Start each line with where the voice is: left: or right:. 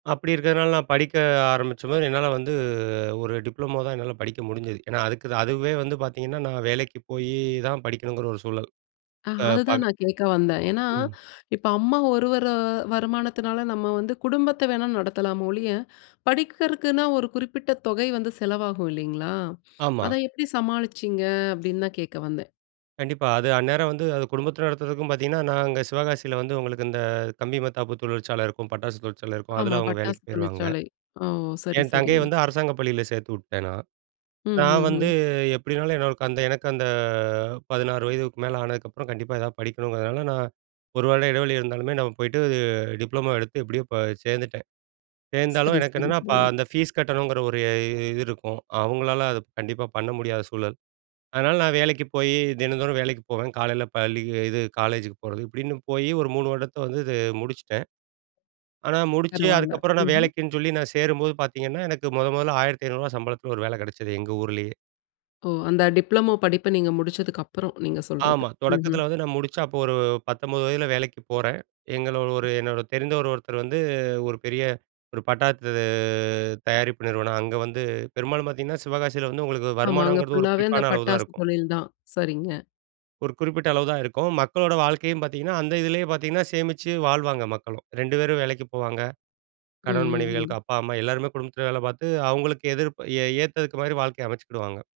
right: அப்படி இருக்கிறதனால நான் படிக்க ஆரம்பிச்சம்போது, என்னால வந்து, ஒரு டிப்ளமோ தான் என்னால படிக்க முடிஞ்சது! ஏன்னா அதுக்கு அதுவே வந்து பார்த்தீங்கன்னா, நான் வேலைக்கு போயி தான் படிக்கணுங்குற ஒரு சூழல்!
left: அ,
right: அ,
left: அதுதான்
right: பக
left: நான் கேட்க வந்தேன், ஏன்னா,
right: ம்.
left: இப்ப அம்மா ஒருவர, வருமானத்தினால நம்ம வந்து குடும்பத்த வேணா நடத்தலாமே ஒழிய, படிக்கிறதுக்குன்னா ஒரு குறிப்பிட்ட தொகை வந்து செலவாகும் இல்லேங்களா!
right: ஆமா.
left: அத எப்பிடி சமாளிச்சீங்க? அப்பிடின்னு தான் கேட்க வந்தேன்.
right: கண்டிப்பா! அது அந்நேரம் வந்து, அது குடும்பத்தில நடத்துறதுக்கும் பார்த்தீங்கன்னா, நாங்க சிவகாசில வந்து உங்களுக்கு இந்த, கம்பி மத்தாப்பு தொழிற்சாலை இருக்கும், பட்டாசு தொழிற்சாலை இருக்கும், அதில
left: ஆமா,
right: அவுங்க வேலைக்கு
left: பட்டாசு
right: போயிருவாங்க.
left: தொழிற்சாலை. ஓ! சரி,
right: என் தங்கைய
left: சரிங்க!
right: வந்து அரசாங்க பள்ளியில சேர்த்துவுட்டேன் நான்.
left: ம்,
right: நான்
left: ம்,
right: வந்து
left: ம்.
right: எப்பிடினாலும் எனக்கு அந்த எனக்கு அந்த 16 வயதுக்கு மேல ஆனதுக்கு அப்புறம் கண்டிப்பா ஏதாவது படிக்கணுங்கிறதுனால, நான் ஒரு வருட இடைவெளி இருந்தாலுமே, நான் போயிட்டு டிப்ளமோ எடுத்து எப்பிடியோ ப சேர்ந்துட்டேன். சேர்ந்தாலும்
left: சரி,
right: எனக்கு
left: சரி,
right: என்னன்னா பா
left: சரி.
right: அந்த ஃபீஸ் கட்டணுங்கிற ஒரு இ இது இருக்கும். அவுங்களால அது கண்டிப்பா பண்ண முடியாத சூழல்! அதனால நான் வேலைக்கு போயி, தினந்தோறும் வேலைக்கு போவேன், காலையில பள்ளிக்கு இது காலேஜுக்கு போறது. இப்பிடின்னு போய் ஒரு 3 வருடத்த வந்து இது முடிச்சிட்டேன். ஆனா முடிச்சு,
left: பரவால்ல,
right: அதுக்கப்பறம் நான்
left: ம்ஹ்ம்.
right: வேலைக்குன்னு சொல்லி நான் சேரும்போது பார்த்தீங்கன்னா, எனக்கு முத முதல்ல ரூ. 1,500 சம்பளத்தில ஒரு வேலை கிடைச்சது, எங்க ஊர்லயே!
left: ஓ! அந்த டிப்ளமோ படிப்ப நீங்க முடிச்சதுக்கு அப்பறம், நீங்க சொல்றது.
right: ஆமா.
left: ம்ஹ்ம்.
right: தொடக்கத்தில வந்து நான் முடிச்சு அப்போ ஒரு 19 வயதில வேலைக்குப் போறேன். எங்களோட ஒரு, ஒரு என்னோட தெரிந்தவரு ஒருத்தர் வந்து, ஒரு பெரிய ஒரு பட்டாசு தயாரிப்பு நிறுவனம் அங்க வந்து பெரும்பாலும் பார்த்தீங்கன்னா, சிவகாசியில வந்து உங்களுக்கு
left: ஆமா, அங்க
right: வருமானம்ங்கிறது ஒரு
left: ஃபுல்லா வே அந்த
right: குறிப்பான அளவுதான்
left: பட்டாசு
right: இருக்கும்.
left: தொழில் தான்! சரிங்க.
right: ஒரு குறிப்பிட்ட அளவுதான் இருக்கும். மக்களோட வாழ்க்கையும் பார்த்தீங்கன்னா அந்த இதுலயே பார்த்தீங்கன்னா, சேமிச்சு வாழ்வாங்க மக்களும். 2 பேரும் வேலைக்கு போவாங்க.
left: ம்,
right: கணவன்,
left: ம்,
right: மனைவிகள்.
left: ம்.
right: அப்பா, அம்மா, எல்லாருமே குடும்பத்தில வேலை பார்த்து, அவுங்களுக்கு எதிர்ப் ஏ ஏத்ததுக்கு மாரி வாழ்க்கைய அமைச்சுக்கிடுவாங்க.